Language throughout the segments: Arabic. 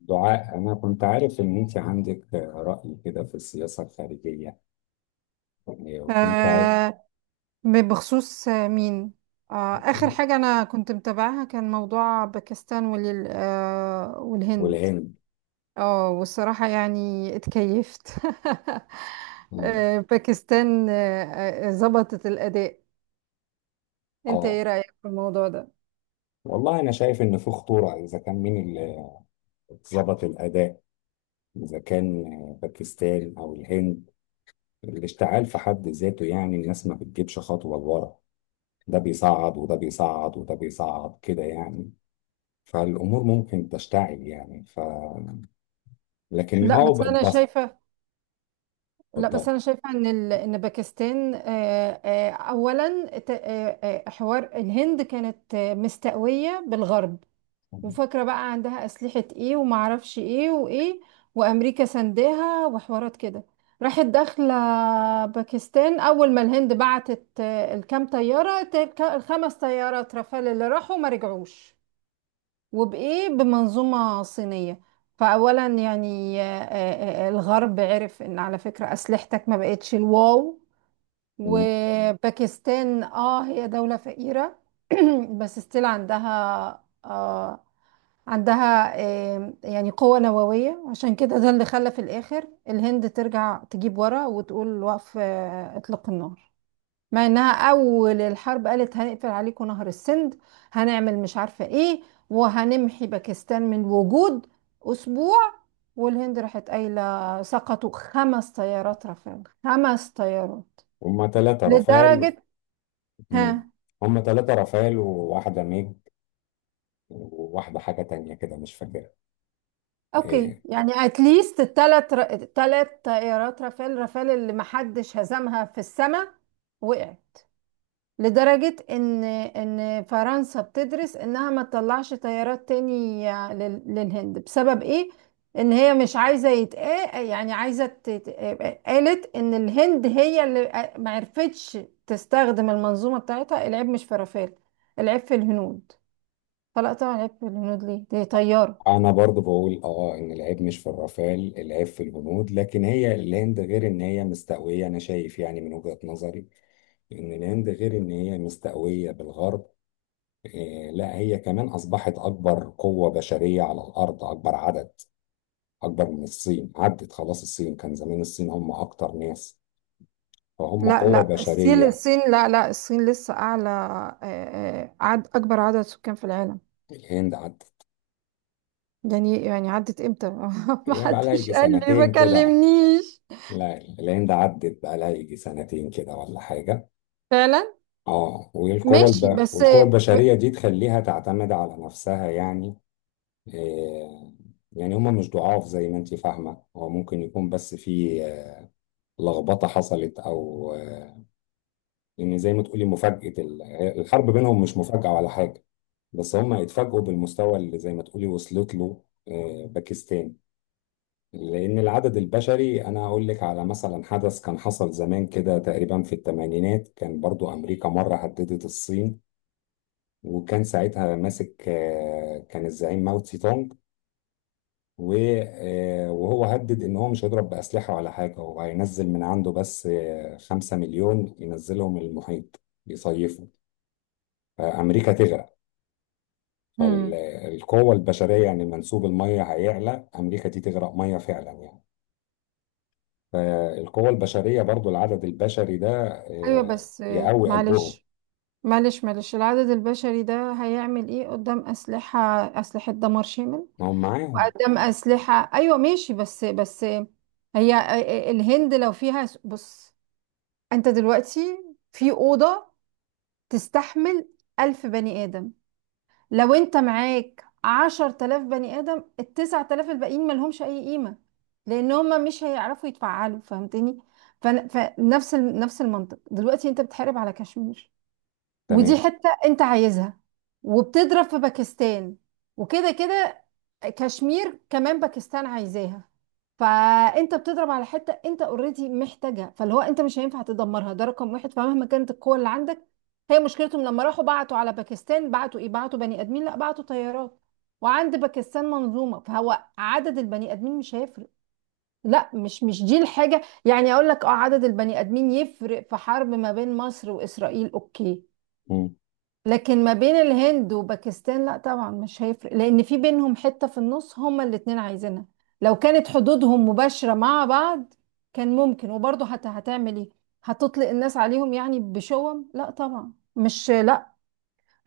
دعاء، أنا كنت عارف إن أنت عندك رأي كده في السياسة الخارجية، يعني وكنت عارف. آه بخصوص مين. آخر حاجة أنا كنت متابعها كان موضوع باكستان وال آه والهند. والهند. اه والصراحة يعني اتكيفت. مم. باكستان ظبطت الأداء. انت ايه آه رأيك في الموضوع ده؟ والله أنا شايف إن في خطورة. إذا كان مين اللي ظبط الأداء، إذا كان باكستان أو الهند، الاشتعال في حد ذاته، يعني الناس ما بتجيبش خطوة لورا. ده بيصعد وده بيصعد وده بيصعد كده، يعني فالأمور ممكن تشتعل يعني لكن لا بس بقت أنا بس. شايفة لا بس اتفضل. أنا شايفة إن باكستان أولا حوار الهند كانت مستقوية بالغرب، وفاكرة بقى عندها أسلحة ايه ومعرفش ايه وايه، وأمريكا سنداها وحوارات كده، راحت داخلة. باكستان أول ما الهند بعتت الكام طيارة الخمس طيارات رافال اللي راحوا ما رجعوش، وبإيه؟ بمنظومة صينية. فأولا يعني الغرب عرف إن على فكرة أسلحتك ما بقتش الواو. وباكستان هي دولة فقيرة، بس ستيل عندها يعني قوة نووية، عشان كده ده اللي خلى في الآخر الهند ترجع تجيب ورا وتقول وقف إطلاق النار، مع إنها أول الحرب قالت هنقفل عليكم نهر السند، هنعمل مش عارفة إيه، وهنمحي باكستان من وجود أسبوع. والهند راحت قايلة سقطوا خمس طيارات رافال، خمس طيارات هما 3 رافائيل. لدرجة. مم. ها. هما ثلاثة رافائيل وواحدة ميج، وواحدة حاجة تانية كده مش فاكرها. اوكي، إيه. يعني اتليست تلات طائرات رافال اللي محدش هزمها في السماء وقعت، لدرجة ان فرنسا بتدرس انها ما تطلعش طيارات تاني للهند. بسبب ايه؟ ان هي مش عايزة يتقا يعني عايزة قالت ان الهند هي اللي ما عرفتش تستخدم المنظومة بتاعتها، العيب مش في رافال، العيب في الهنود. فلا طبعا العيب في الهنود، ليه؟ دي طيارة. أنا برضو بقول إن العيب مش في الرافائيل، العيب في الهنود. لكن هي الهند، غير إن هي مستقوية، أنا شايف يعني من وجهة نظري إن الهند غير إن هي مستقوية بالغرب. إيه. لا هي كمان أصبحت أكبر قوة بشرية على الأرض، أكبر عدد. أكبر من الصين، عدت خلاص. الصين كان زمان الصين هم أكتر ناس، فهم لا قوة لا الصين بشرية. الصين لا لا الصين لسه أعلى، آه، عد أكبر عدد سكان في العالم. الهند عدت يعني عدت إمتى؟ ما بقى لها حدش يجي قال لي، ما سنتين كده. كلمنيش. لا العين ده عدت بقى لها يجي سنتين كده ولا حاجة. فعلا. اه، ماشي بس. والقوة البشرية دي تخليها تعتمد على نفسها يعني. آه يعني هما مش ضعاف زي ما انت فاهمة. هو ممكن يكون بس في لخبطة حصلت، أو يعني زي ما تقولي مفاجأة الحرب بينهم مش مفاجأة ولا حاجة. بس هما اتفاجئوا بالمستوى اللي زي ما تقولي وصلت له باكستان. لأن العدد البشري، أنا أقول لك على مثلا حدث كان حصل زمان كده تقريبا في الثمانينات، كان برضو أمريكا مرة هددت الصين. وكان ساعتها ماسك، كان الزعيم ماو تسي تونج. و- وهو هدد إن هو مش هيضرب بأسلحة ولا حاجة، هو هينزل من عنده بس 5,000,000 ينزلهم المحيط يصيفوا، فأمريكا تغرق. امم. فالقوة البشرية، يعني منسوب المية هيعلى، أمريكا دي تغرق مية فعلا يعني. فالقوة البشرية برضو العدد البشري ده أيوه بس، يقوي قلبهم. معلش، معلش، العدد البشري ده هيعمل إيه قدام أسلحة، أسلحة دمار شامل؟ ما هم معاهم. وقدام أسلحة، أيوه ماشي، بس هي الهند لو فيها، بص، أنت دلوقتي في أوضة تستحمل 1000 بني آدم، لو أنت معاك 10 تلاف بني آدم، ال9 تلاف الباقيين ملهمش أي قيمة، لأن هما مش هيعرفوا يتفعلوا، فهمتني؟ فنفس نفس المنطق دلوقتي أنت بتحارب على كشمير، ودي تمام. حتة انت عايزها، وبتضرب في باكستان، وكده كده كشمير كمان باكستان عايزاها. فانت بتضرب على حتة انت اوريدي محتاجها، فاللي هو انت مش هينفع تدمرها، ده رقم واحد، فمهما كانت القوة اللي عندك. هي مشكلتهم لما راحوا بعتوا على باكستان بعتوا ايه؟ بعتوا بني ادمين؟ لا، بعتوا طيارات، وعند باكستان منظومة، فهو عدد البني ادمين مش هيفرق. لا، مش دي الحاجة، يعني اقول لك اه عدد البني ادمين يفرق في حرب ما بين مصر واسرائيل، اوكي، مم. لكن ما بين الهند وباكستان لا طبعا مش هيفرق، لان في بينهم حتة في النص هما الاتنين عايزينها. لو كانت حدودهم مباشرة مع بعض كان ممكن، وبرضه هتعمل ايه؟ هتطلق الناس عليهم يعني بشوم؟ لا طبعا، مش لا،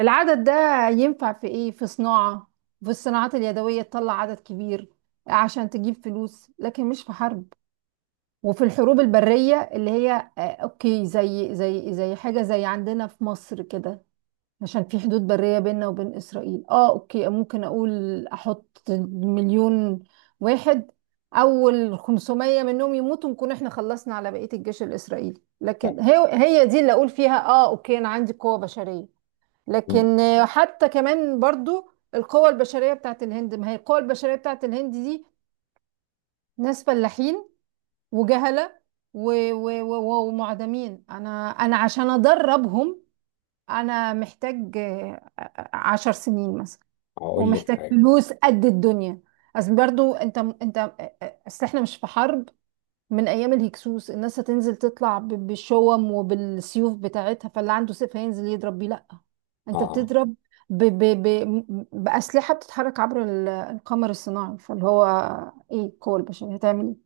العدد ده ينفع في ايه؟ في صناعة، في الصناعات اليدوية تطلع عدد كبير عشان تجيب فلوس، لكن مش في حرب. وفي الحروب البرية اللي هي اوكي، زي حاجة زي عندنا في مصر كده، عشان في حدود برية بيننا وبين إسرائيل، اه اوكي ممكن اقول احط مليون واحد، اول 500 منهم يموتوا نكون احنا خلصنا على بقية الجيش الإسرائيلي، لكن طيب. هي هي دي اللي اقول فيها اه اوكي انا عندي قوة بشرية. مم. لكن حتى كمان برضو، القوة البشرية بتاعت الهند، ما هي القوة البشرية بتاعت الهند دي ناس فلاحين وجهلة ومعدمين. انا عشان ادربهم انا محتاج 10 سنين مثلا، هقول لك ومحتاج حاجة. فلوس قد الدنيا. اصل برضو انت اصل احنا مش في حرب من ايام الهكسوس، الناس هتنزل تطلع بالشوم وبالسيوف بتاعتها، فاللي عنده سيف هينزل يضرب بيه. لا، انت اه. بتضرب ب ب ب باسلحه بتتحرك عبر القمر الصناعي، فاللي هو ايه القوه البشريه هتعمل؟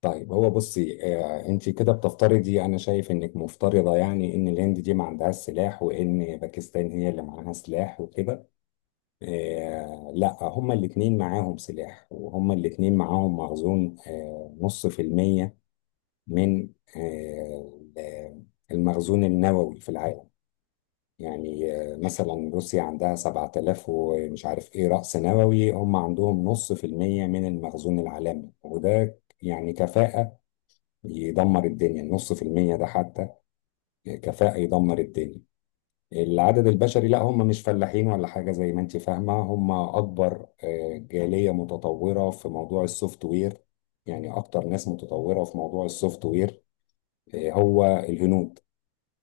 طيب، هو بصي انت كده بتفترضي، انا شايف انك مفترضة يعني ان الهند دي ما عندهاش سلاح وان باكستان هي اللي معاها سلاح وكده. لا، هما الاتنين معاهم سلاح، وهما الاتنين معاهم مخزون، نص في المية من آه المخزون النووي في العالم. يعني مثلا روسيا عندها 7,000 ومش عارف ايه رأس نووي، هم عندهم نص في المية من المخزون العالمي، وده يعني كفاءة يدمر الدنيا. النص في المية ده حتى كفاءة يدمر الدنيا. العدد البشري، لا هم مش فلاحين ولا حاجة زي ما انت فاهمة. هم أكبر جالية متطورة في موضوع السوفت وير، يعني أكتر ناس متطورة في موضوع السوفت وير هو الهنود.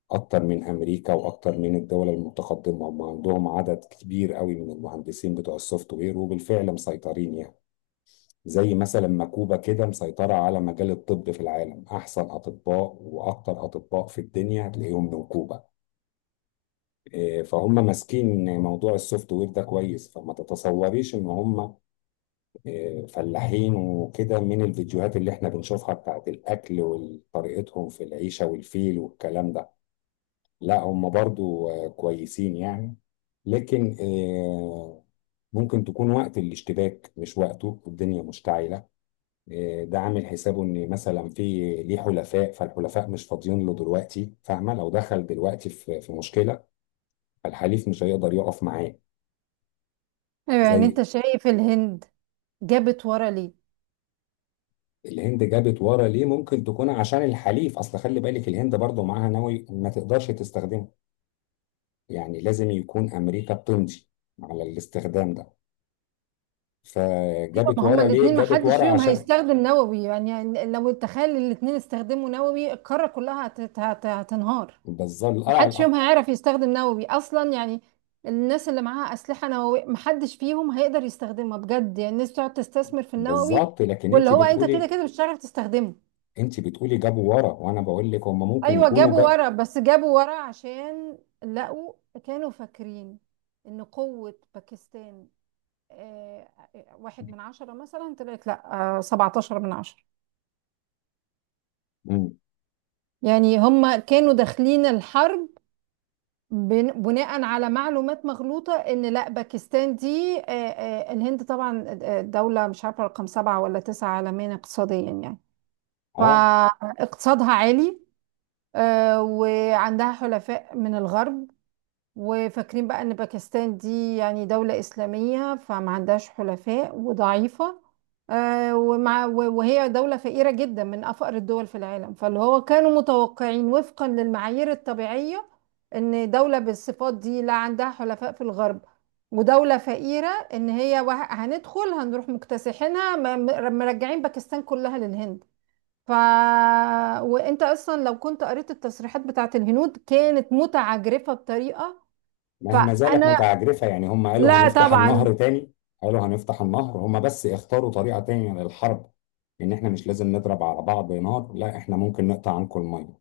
اكتر من امريكا واكتر من الدول المتقدمه. هم عندهم عدد كبير قوي من المهندسين بتوع السوفت وير، وبالفعل مسيطرين يعني. زي مثلا ما كوبا كده مسيطره على مجال الطب في العالم. احسن اطباء واكتر اطباء في الدنيا هتلاقيهم من كوبا. إيه، فهم ماسكين موضوع السوفت وير ده كويس، فما تتصوريش ان هم إيه، فلاحين وكده، من الفيديوهات اللي احنا بنشوفها بتاعت الاكل وطريقتهم في العيشه والفيل والكلام ده. لا، هم برضو كويسين يعني. لكن ممكن تكون وقت الاشتباك، مش وقته الدنيا مشتعلة. ده عامل حسابه ان مثلا في ليه حلفاء، فالحلفاء مش فاضيين له دلوقتي فاهمة، لو دخل دلوقتي في مشكلة، فالحليف مش هيقدر يقف معاه. ايه يعني زي انت شايف الهند جابت ورا ليه؟ الهند جابت ورا ليه؟ ممكن تكون عشان الحليف، اصل خلي بالك الهند برضو معاها نووي ما تقدرش تستخدمه، يعني لازم يكون امريكا بتمضي على الاستخدام ده. ايوه، فجابت ما هما ورا ليه؟ الاثنين ما جابت حدش ورا فيهم عشان هيستخدم نووي، يعني لو تخيل الاثنين استخدموا نووي القاره كلها هتنهار، بالظبط. ما لا، حدش فيهم لا. هيعرف يستخدم نووي اصلا يعني. الناس اللي معاها اسلحه نوويه ما حدش فيهم هيقدر يستخدمها بجد، يعني الناس بتقعد تستثمر في النووي، بالظبط، لكن واللي انت هو انت كده بتقولي كده مش هتعرف تستخدمه. انت بتقولي جابوا ورا، وانا بقول لك هم ممكن ايوه يكونوا جابوا جا. ورا، بس جابوا ورا عشان لقوا، كانوا فاكرين ان قوه باكستان آه، 1 من 10 مثلا، طلعت لا 17 من 10. مم. يعني هم كانوا داخلين الحرب بناء على معلومات مغلوطة، ان لا باكستان دي الهند طبعا دولة، مش عارفة رقم سبعة ولا تسعة عالميا اقتصاديا يعني، اه، فاقتصادها عالي، وعندها حلفاء من الغرب، وفاكرين بقى ان باكستان دي يعني دولة اسلامية فما عندهاش حلفاء وضعيفة، وهي دولة فقيرة جدا من افقر الدول في العالم، فاللي هو كانوا متوقعين وفقا للمعايير الطبيعية، ان دولة بالصفات دي لا عندها حلفاء في الغرب ودولة فقيرة، ان هي هندخل هنروح مكتسحينها مرجعين باكستان كلها للهند. ف وانت اصلا لو كنت قريت التصريحات بتاعت الهنود كانت متعجرفة بطريقة. ما هي ما زالت فانا متعجرفه، يعني هم قالوا لا هنفتح طبعا. النهر تاني. قالوا هنفتح النهر، هم بس اختاروا طريقه تانية للحرب. ان احنا مش لازم نضرب على بعض نار، لا احنا ممكن نقطع عنكم الميه،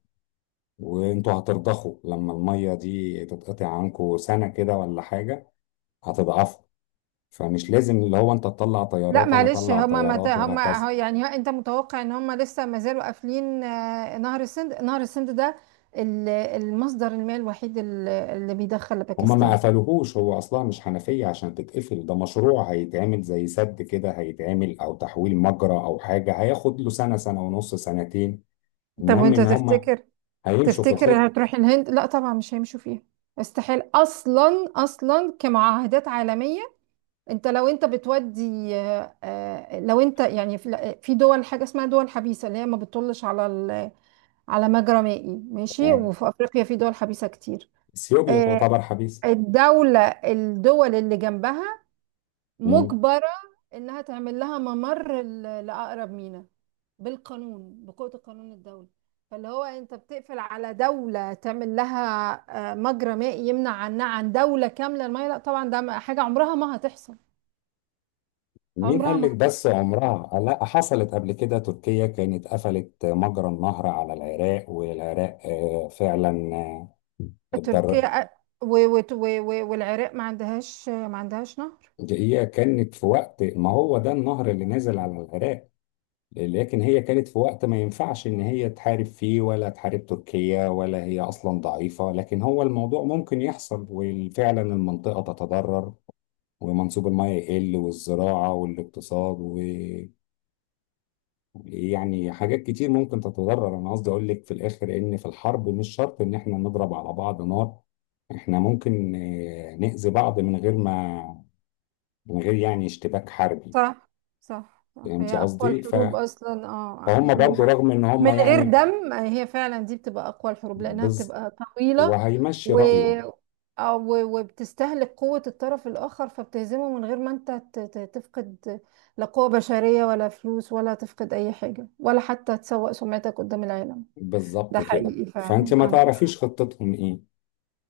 وانتوا هترضخوا لما الميه دي تتقطع عنكم سنه كده ولا حاجه، هتضعفوا. فمش لازم اللي هو انت تطلع لا طيارات انا معلش اطلع طيارات هما وهكذا. هو يعني هو انت متوقع ان هما لسه ما زالوا قافلين نهر السند، نهر السند ده المصدر المائي الوحيد اللي بيدخل هما ما لباكستان؟ قفلوهوش، هو اصلا مش حنفية عشان تتقفل، ده مشروع هيتعمل زي سد كده، هيتعمل او تحويل مجرى او حاجة، هياخد له سنة، سنة ونص، سنتين. طب المهم وانت ان هما تفتكر، هيمشوا في تفتكر الخطة. هتروح الهند؟ لا طبعا مش هيمشوا فيها، استحيل، اصلا كمعاهدات عالميه. انت لو انت بتودي لو انت يعني في دول حاجه اسمها دول حبيسه، اللي هي ما بتطلش على على مجرى مائي ماشي، يعني وفي افريقيا في دول حبيسه كتير اثيوبيا آه، تعتبر حبيسة. الدول اللي جنبها مم. مجبره انها تعمل لها ممر لاقرب ميناء، بالقانون، بقوه القانون الدولي. فاللي هو انت بتقفل على دوله تعمل لها مجرى مائي يمنع عنها عن دوله كامله الميه؟ لا طبعا ده حاجه عمرها ما هتحصل، مين عمرها قال ما لك هتحصل. بس عمرها؟ لا، حصلت قبل كده. تركيا كانت قفلت مجرى النهر على العراق، والعراق فعلا اتضرر. تركيا والعراق ما عندهاش، ما عندهاش نهر. هي كانت في وقت ما، هو ده النهر اللي نازل على العراق. لكن هي كانت في وقت ما ينفعش ان هي تحارب فيه، ولا تحارب تركيا، ولا هي اصلا ضعيفة. لكن هو الموضوع ممكن يحصل، وفعلا المنطقة تتضرر، ومنسوب المياه يقل، والزراعة والاقتصاد، ويعني حاجات كتير ممكن تتضرر. انا قصدي اقول لك في الاخر ان في الحرب مش شرط ان احنا نضرب على بعض نار، احنا ممكن نأذي بعض من غير ما، من غير يعني اشتباك حربي. صح صح صح، هي فهمتي أقوى قصدي؟ الحروب أصلا اه فهم اللي برضو رغم ان هم من غير يعني دم، هي فعلا دي بتبقى أقوى الحروب لأنها بز... بتبقى طويلة، وهيمشي و رأيه. أو وبتستهلك قوة الطرف الآخر فبتهزمه من غير ما أنت تفقد لا قوة بشرية ولا فلوس ولا تفقد أي حاجة ولا حتى تسوء سمعتك قدام العالم. ده بالظبط كده، حقيقي فأنت فعلا، ما عندك حق. تعرفيش خطتهم إيه.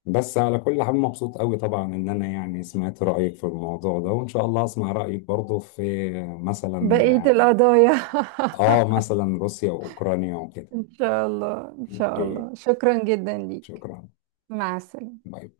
بس على كل حال، مبسوط قوي طبعا إن أنا يعني سمعت رأيك في الموضوع ده، وإن شاء الله أسمع رأيك برضه في، بقية مثلا، القضايا. مثلا روسيا وأوكرانيا وكده. إن شاء الله، إن شاء أوكي. الله، شكرا جدا ليك. شكرا. مع السلامة. باي باي.